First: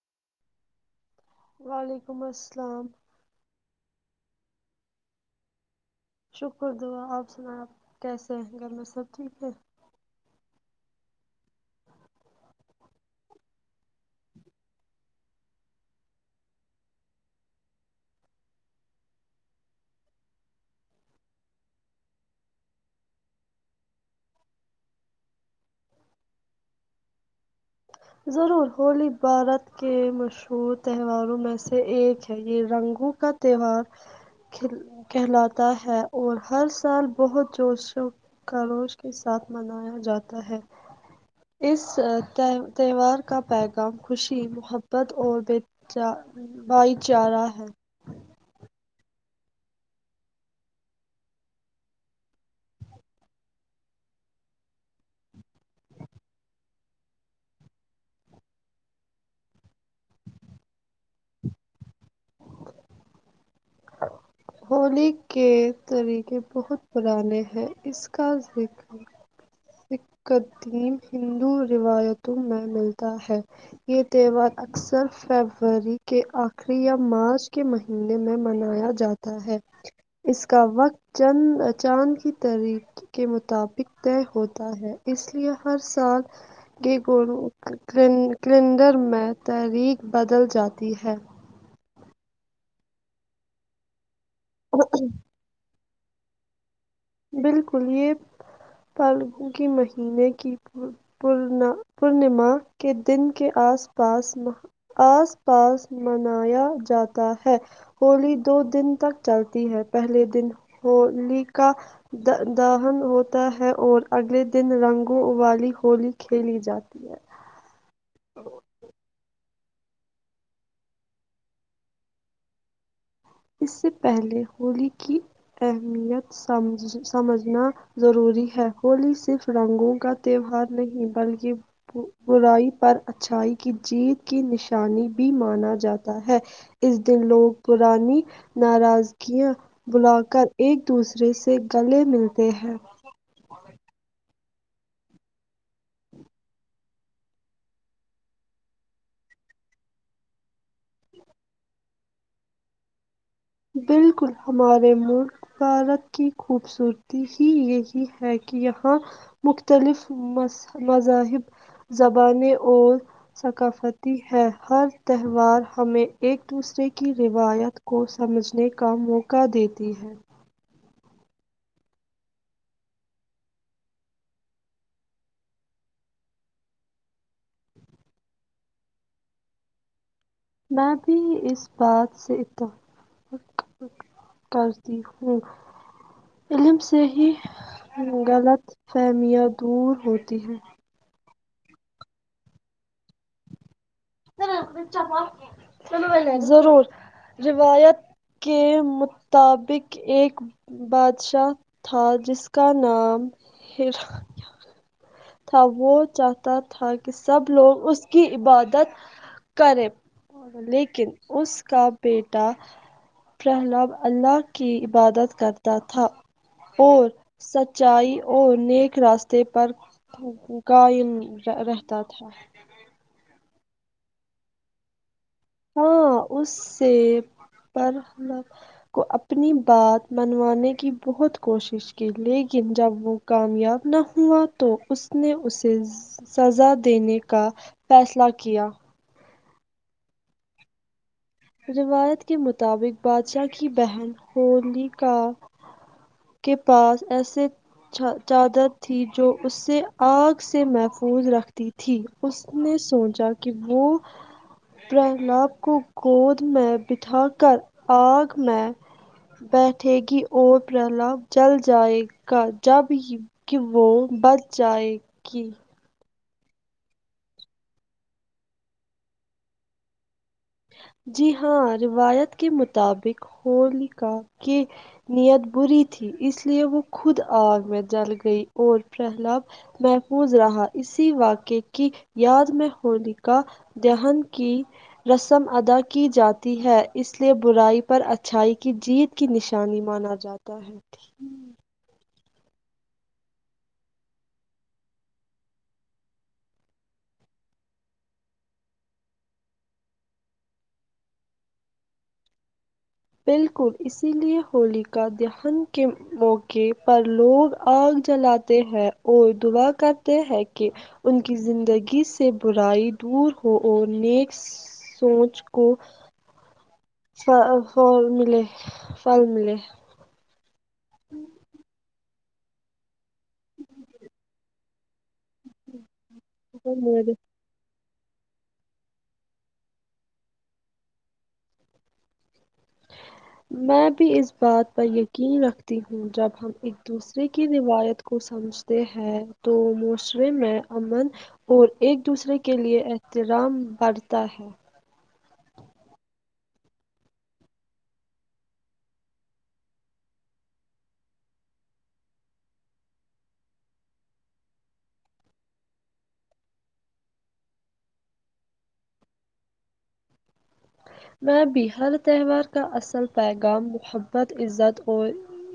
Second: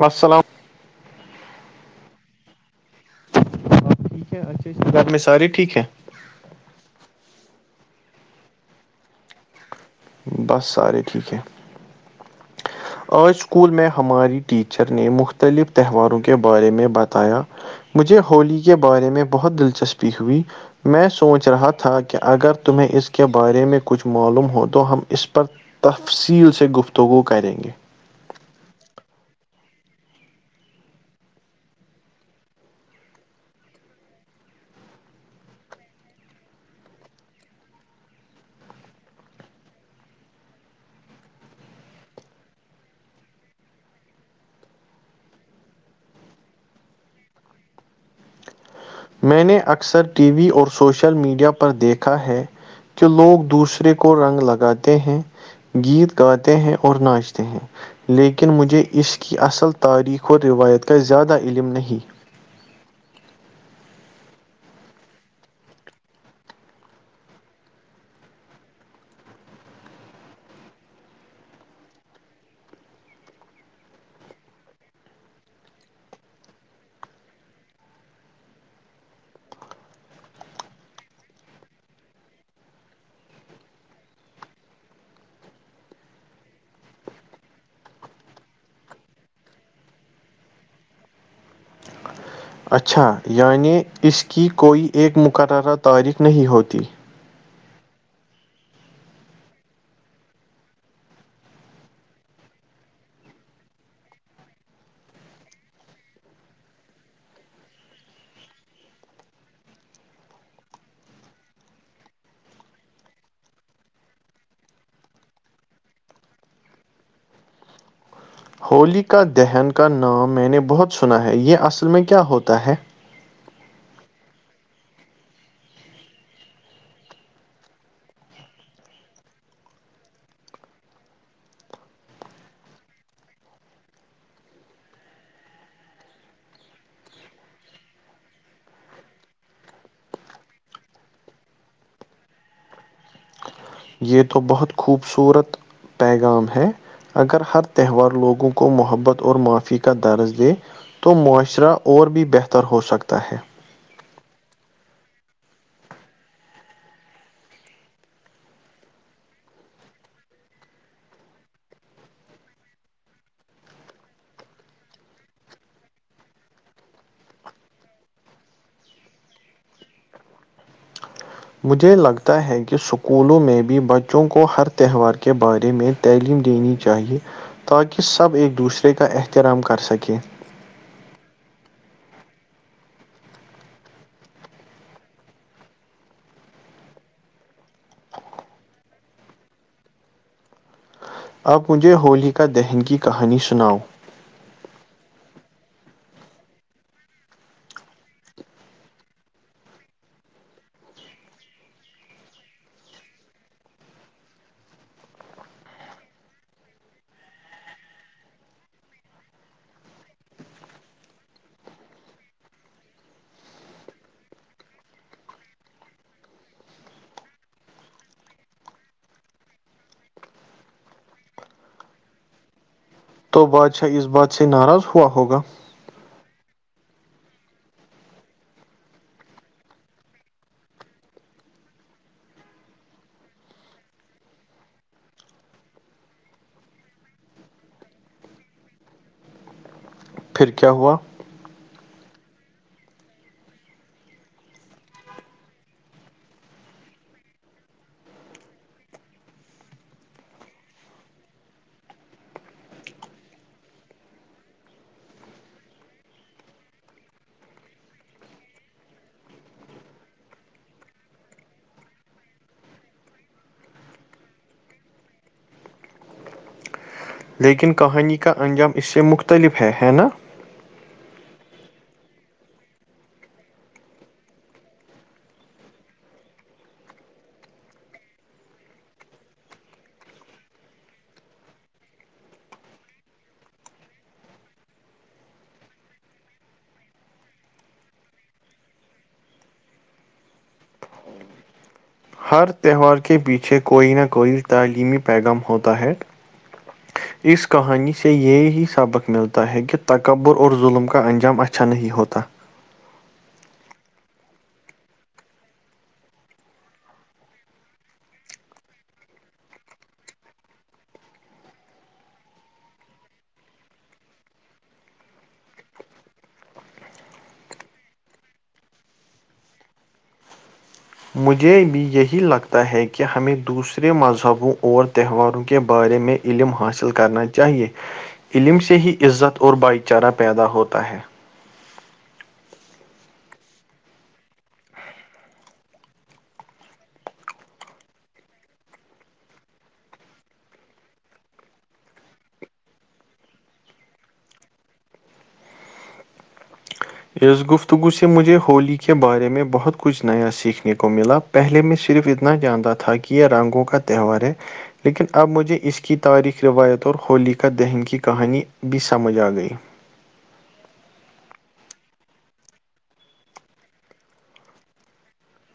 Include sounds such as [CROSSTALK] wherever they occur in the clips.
وسلام وعلیکم السلام ٹھیک ہے اچھے اچھے گھر میں سارے ٹھیک ہے شکر دعا آپ سنا آپ کیسے ہیں گھر میں سب ٹھیک ہے بس سارے ٹھیک ہے آج اسکول میں ہماری ٹیچر نے مختلف تہواروں کے بارے میں بتایا مجھے ہولی کے بارے میں بہت دلچسپی ہوئی میں سوچ رہا تھا کہ اگر تمہیں اس کے بارے میں کچھ معلوم ہو تو ہم اس پر تفصیل سے گفتگو کریں گے ضرور ہولی بھارت کے مشہور تہواروں میں سے ایک ہے یہ رنگوں کا تہوار کہلاتا ہے اور ہر سال بہت جوش و خروش کے ساتھ منایا جاتا ہے اس تہ تہوار کا پیغام خوشی محبت اور بے بھائی چارہ ہے میں نے اکثر ٹی وی اور سوشل میڈیا پر دیکھا ہے کہ لوگ دوسرے کو رنگ لگاتے ہیں گیت گاتے ہیں اور ناچتے ہیں لیکن مجھے اس کی اصل تاریخ اور روایت کا زیادہ علم نہیں ہولی کے طریقے بہت پرانے ہیں اس کا ذکر قدیم ہندو روایتوں میں ملتا ہے یہ تہوار اکثر فیبری کے آخری یا مارچ کے مہی نے میں منایا جاتا ہے اس کا وقت چند چاند کی طریق کے مطابق طے ہوت تا ہے اس لیے ہر سال کی ککیلون کیلینڈ کیلنڈر میں تاریخ بدل جاتی ہے اچھا یعنی اس کی کوئی ایک مقررہ تاریخ نہیں ہوتی بالکل یہ پالگو کی مہینے کی پورنا پورنیما کے دن کے آس پاس آس پاس منایا جاتا ہے ہولی دو دن تک چلتی ہے پہلے دن ہولی کا د دہن ہوتا ہے اور اگلے دن رنگوں والی ہولی کھیلی جاتی ہے ہولی کا دہن کا نام میں نے بہت سنا ہے یہ اصل میں کیا ہوتا ہے اس سے پہلے ہولی کی اہمیت سمجھ سمجھنا ضروری ہے ہولی صرف رنگوں کا تہوار نہیں بلکہ برائی پر اچھائی کی جیت کی نشانی بھی مانا جاتا ہے اس دن لوگ پرانی ناراض گیاں بھولا کر ایک دوسرے سے گلے ملتے ہیں یہ تو بہت خوبصورت پیغام ہے اگر ہر تہوار لوگوں کو محبت اور معافی کا درس دے تو معاشرہ اور بھی بہتر ہو سکتا ہے بالکل ہمارے مع بھارت کی خوبصورتی ہی یہی ہے کہ یہاں مختلف مذ مذاہب زبانیں اور ثقافتی ہے ہر تہوار ہمیں ایک دوسرے کی روایت کو سمجھنے کا موقع دیتی ہے مجھے لگتا ہے کہ اسکولوں میں بھی بچوں کو ہر تہوار کے بارے میں تعلیم دینی چاہیے تاکہ سب ایک دوسرے کا احترام کر سکیں میں بھی اس بات سے ات کرتی ہوں علم سے ہی غلط فہمیاں دور ہوتی ہیں آپ مجھے ہولی کا دہن کی کہانی سناؤ ضرور روایت کے مطابق ایک بادشاہ تھا جس کا نام ہر تھا وہ چاہتا تھا کہ سب لوگ اس کی عبادت کریں لیکن اس کا بیٹا پہلا رب اللہ کی عبادت کرتا تھا اور سچائی اور نیک راستے پر قائم رہ رہتا تھا تو بادشاہ اس بات سے ناراض ہوا ہوگا ہاں اس سے پر کو اپنی بات منوانے کی بہت کوشش کی لیکن جب وہ کامیاب نہ ہوا تو اس نے اسے سزا دینے کا فیصلہ کیا پھر کیا ہوا روایت کے مطابق بادشاہ کی بہن ہولی کا کے پاس ایسے چہا چادر تھی جو اس سے آگ سے محفوظ رکھتی تھی اس نے سوچا کہ وہ پہلاب کو گود میں بٹھا کر آگ میں بیٹھے گی اور پرلاد جل جائے گا جب ہی کہ وہ بچ جائے گی لیکن کہانی کا انجام اس سے مختلف ہے ہے نا جی ہاں روایت کے مطابق ہول کاکے نیت بری تھی اس لیے وہ خود آگ میں جل گئی اور پہلاب محفوظ رہا اسی واقعے کی یاد میں ہولی کا دہان کی رسم ادا کی جاتی ہے اس لیے برائی پر اچھائی کی جیت کی نشانی مانا جاتا ہے ہر تہوار کے پیچھے کوئی نہ کوئی تعلیمی پیغام ہوتا ہے اس کہانی سے یہی سبق ملتا ہے کہ تکبر اور ظلم کا انجام اچھا نہیں ہوتا بالکل اسی لیے ہولی کا دہن کے موقع پر لوگ آگ جلاتے ہے اور دعا کرتے ہے کہ ان کی زندگی سے برائی دور ہو اور نیک سوچ کو ف ف ملے فل ملے مجھے بھی یہی لگتا ہے کہ ہمیں دوسرے مذہبوں اور تہواروں کے بارے میں علم حاصل ملے کرنا چاہے علم سے ہی عزت اور بھائی چارہ پیدا ہوتا ہے میں بھی اس بات پر یقین رکھتی ہوں جب ہم ایک دوسرے کی روایت کو سمجھتے ہیں تو موسرے میں امن اور ایک دوسرے کے لیے احترام بڑھتا ہے اس گفتگو سے مجھے ہولی کے بارے میں بہت کچھ نیا سیکھنے کو ملا پہلے میں صرف اتنا جانتا تھا کہ یہ رنگوں کا تہوار ہے لیکن اب مجھے اس کی تاریخ روایت اور ہولی کا دہن کی کہانی بھی سمجھ آ گئی میں بھی ہار تہوار کا اصل پیغام محبت عزت اور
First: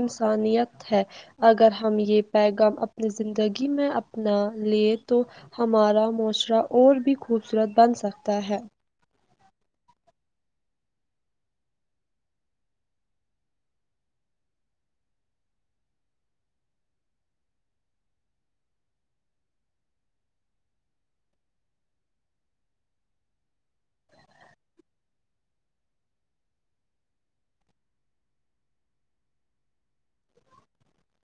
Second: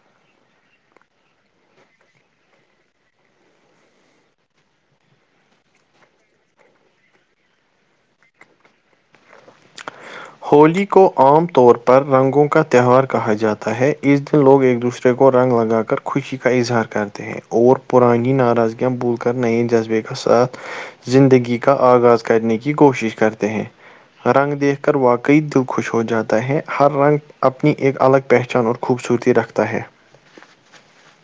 انسانیت ہے اگر ہم یہ پیغام اپنی زندگی میں اپنا لیے تو ہمارا معاشرہ اور بھی خوبصورت بن سکتا ہے ہولی کو عام طور پر رنگوں کا تہوار کہا جاتا ہے اس دن لوگ ایک دوسرے کو رنگ لگا کر خوشی کا اظہار کرتے ہیں اور پرانی ناراضگیاں بھول کر نئے جذبے کا ساتھ زندگی کا آغاز کرنے کی کوشش کرتے ہیں رنگ دیکھ کر کر واقعی دل خوش ہو جاتا ہے ہر رنگ اپنی ایک الگ پہچان اور خوبصورتی رکھتا ہے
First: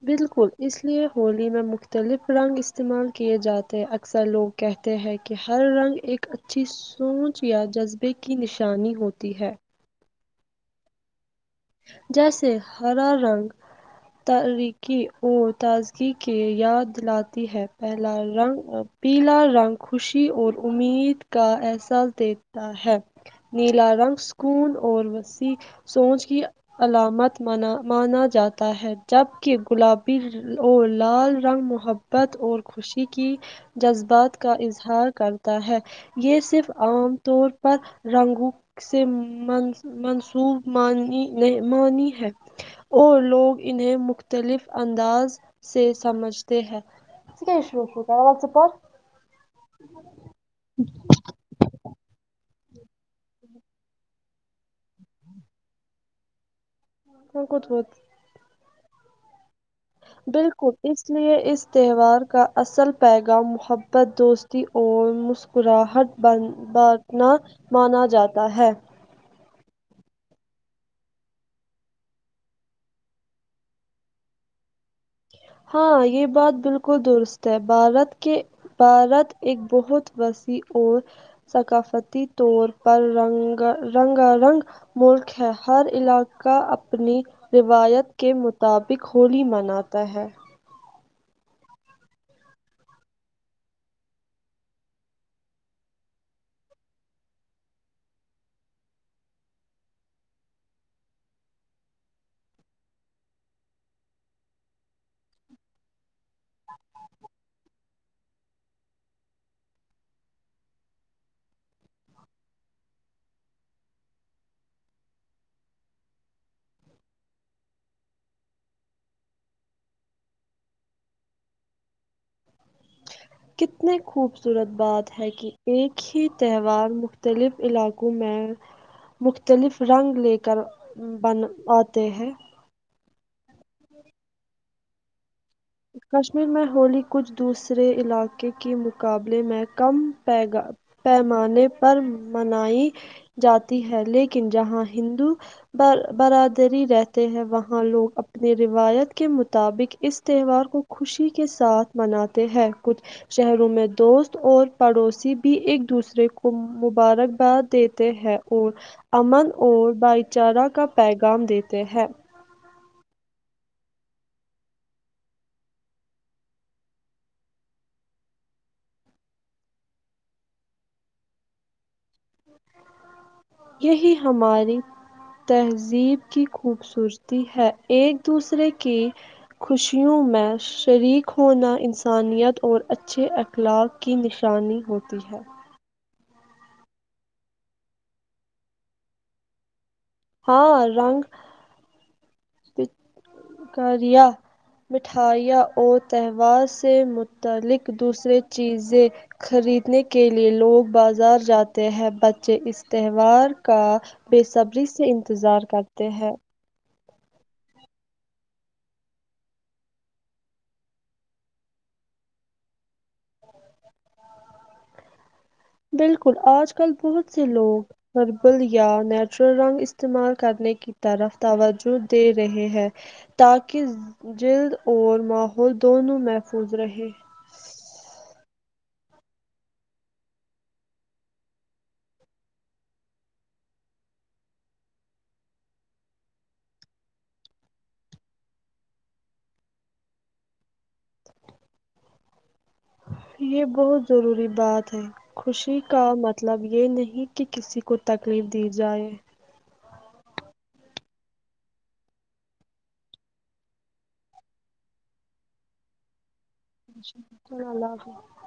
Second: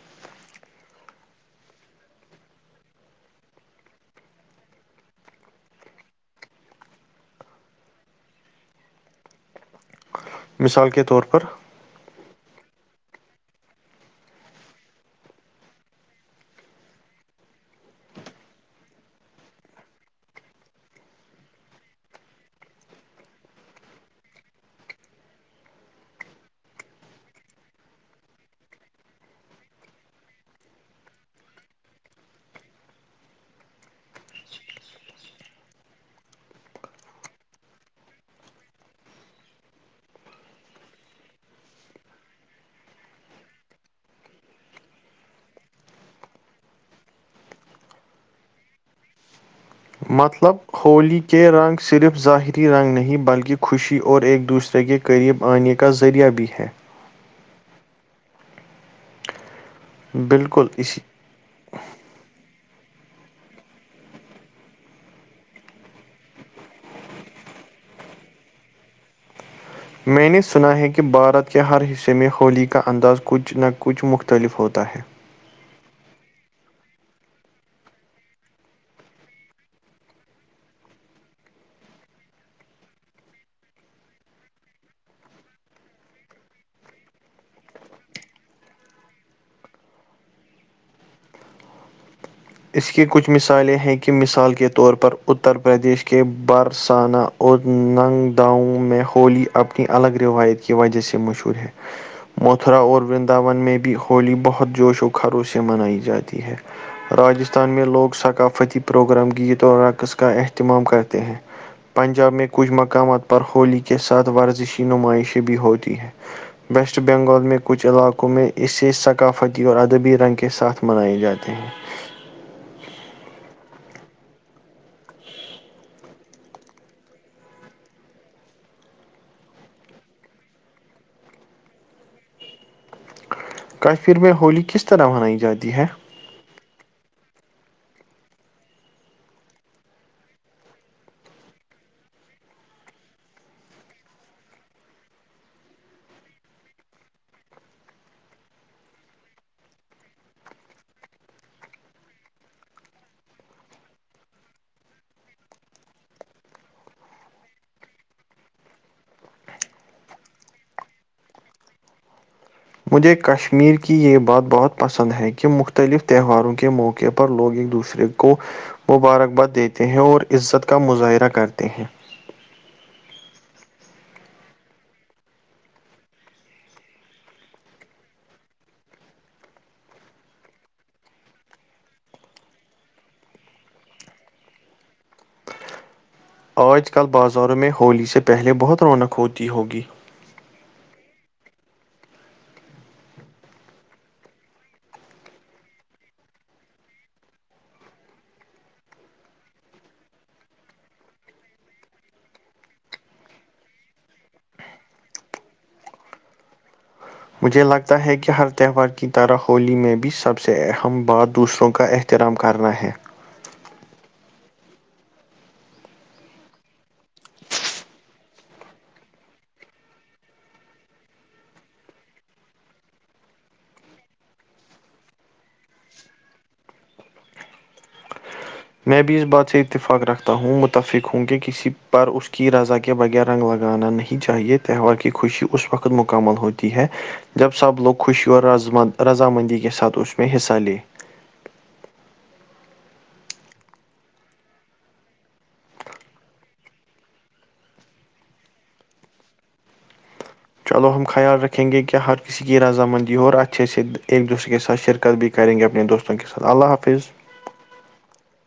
بالکل اس لیے ہولی میں مختلف رنگ استعمال کیے جاتے ہیں اکثر لوگ کہتے ہیں کہ ہر رنگ ایک اچھی سوچ یا جذبے کی نشانی ہوتی ہے مثال کے طور پر جیسے ہرا رنگ تارییکی اور تازگی کی یاد دلاتی ہے پہلا رنگ پیلا رنگ خوشی اور امید کا احساس دیتا ہے نیلا رنگ سکون اور وسیع سوچ کی علامت مانا جاتا ہے جبکہ گلابی اور لال رنگ محبت بت اور خوشی کی جذبات کا اظہار کرتا ہے یہ صرف عام طور پر رنگو سے منسوب مانی ہے اور لوگ انہیں مختلف انداز سے سمجھتے ہیں [UNINTELLIGIBLE] کیاوو کیااو پر مطلب ہولی کے رنگ صرف ظاہری رنگ نہیں بلکہ خوشی اور ایک دوسرے اس کہ قریب آنے کا ذریعہ بھی ہے کون کو ہوت بالکل اس لیے اس تہوار کا اصل پیغام محبت دوستی اور مسکراہٹ بند بانٹنا مانا جاتا ہے میں نے سنا ہے کہ بھارت کے ہر حصے میں ہولی کا انداز کچھ نہ کچھ مختلف ہوتا ہے ہاں یہ بات بالکل درست ہے بھارت کے بھارت ایک بہت وسیع اور ثقافتی طور پر رنگ رنگا رنگ ملک ہے ہر علاقہ اپنی روایت کے مطابق ہولی مناتا ہے اس کی کچھ مثالیں ہیں کہ مثال کے طور پر اتر پردیش کے برسانہ اور ننگ داؤں میں ہولی اپنی الگ روایت کی وجہ سے مشہور ہے متھرا اور ورنداون میں بھی ہولی بہت جوش و خھروش سے منائی جاتی ہے راجستھان میں لوگ ثقافتی پروگرام گیت اور رقص کا اہتمام کرتے ہیں پنجاب میں کچھ مقامات پر ہولی کے ساتھ ورزشی نمائشیں بھی ہوتی ہیں ویسٹ بنگال میں کچھ علاقوں میں اسے ثقافتی اور ادبی رنگ کے ساتھ منائے جاتے ہیں کتنی خوبصورت بات ہے کہ ایک ہی تہوار مختلف علاقوں میں مختلف رنگ لے کر بن آتے ہیں کافر میں ہولی کس طرح منائی جاتی ہے کشمیر میں ہولی کچھ دوسرے علاقے کے مقابلے میں کم پ گا پیمانے پر منائی جاتی ہے لیکن جہاں ہندو بر برادری رہتے ہیں وہاں لوگ اپنی روایت کے مطابق اس تہوار کو خوشی کے ساتھ مناتے ہیں کچھ شہروں میں دوست اور پڑوسی بھی ایک دوسرے کو مبارکباد دیتے ہیں اور امن اور بھائی چارہ کا پیغام دیتے ہیں مجھے کشمیر کی یہ بات بہت پسند ہے کہ مختلف تہواروں کے موقع پر لوگ ایک دوسرے کو مبارکباد دیتے ہیں اور عزت کا مظاہرہ کرتے ہیں یہی ہماری تہذیب کی خوبصورتی ہے ایک دوسرے کی خوشیوں میں شریک ہونا انسانیت اور اچھے اخلاق کی نشانی ہوتی ہے آج کل بازاروں میں ہولی سے پہلے بہت رونق ہوتی ہوگی ہاں رنگ کریا مٹھائیاں اور تہوار سے متعلق دوسریے چیزیں خریدنے کے لیے لوگ بازار جاتے ہیں بچے اس تہوار کا بے صبری سے انتظار کرتے ہیں مجھے لگتا ہے کہ ہر تہوار کی طرح ہولی میں بھی سب سے اہم بات دوسروں کا احترام کرنا ہے بالکل آج کل بہت سے لوگ ہربل یا نیچرل رنگ استعمال کرنے کی طرف توجہ دے رہے ہیں تاکہ جلد اور ماحول دونوں محفوظ رہے میں بھی اس بات سے اتفاق رکھتا ہوں متفق ہوں کہ کسی پر اس کی رضا کے بغیر رنگ لگانا نہیں چاہیے تہوار کی خوشی اس وقت مکمل ہوتی ہے جب سب لوگ خوشی اور رضامندی کے ساتھ اس میں حسسا لے یہ بہت ضروری بات ہے خوشی کا مطلب یہ نہیں کہ کسی کو تکلیف دی جائے چلو ہم خیال رکھیں گے کیا ہر کسی اس کی رضا مندی اور اچھے سے ایک دوسرے کے ساتھ شرکربھی کرے گے اپنے دوستوں کے سات اللہ حفظ اللہ حافظ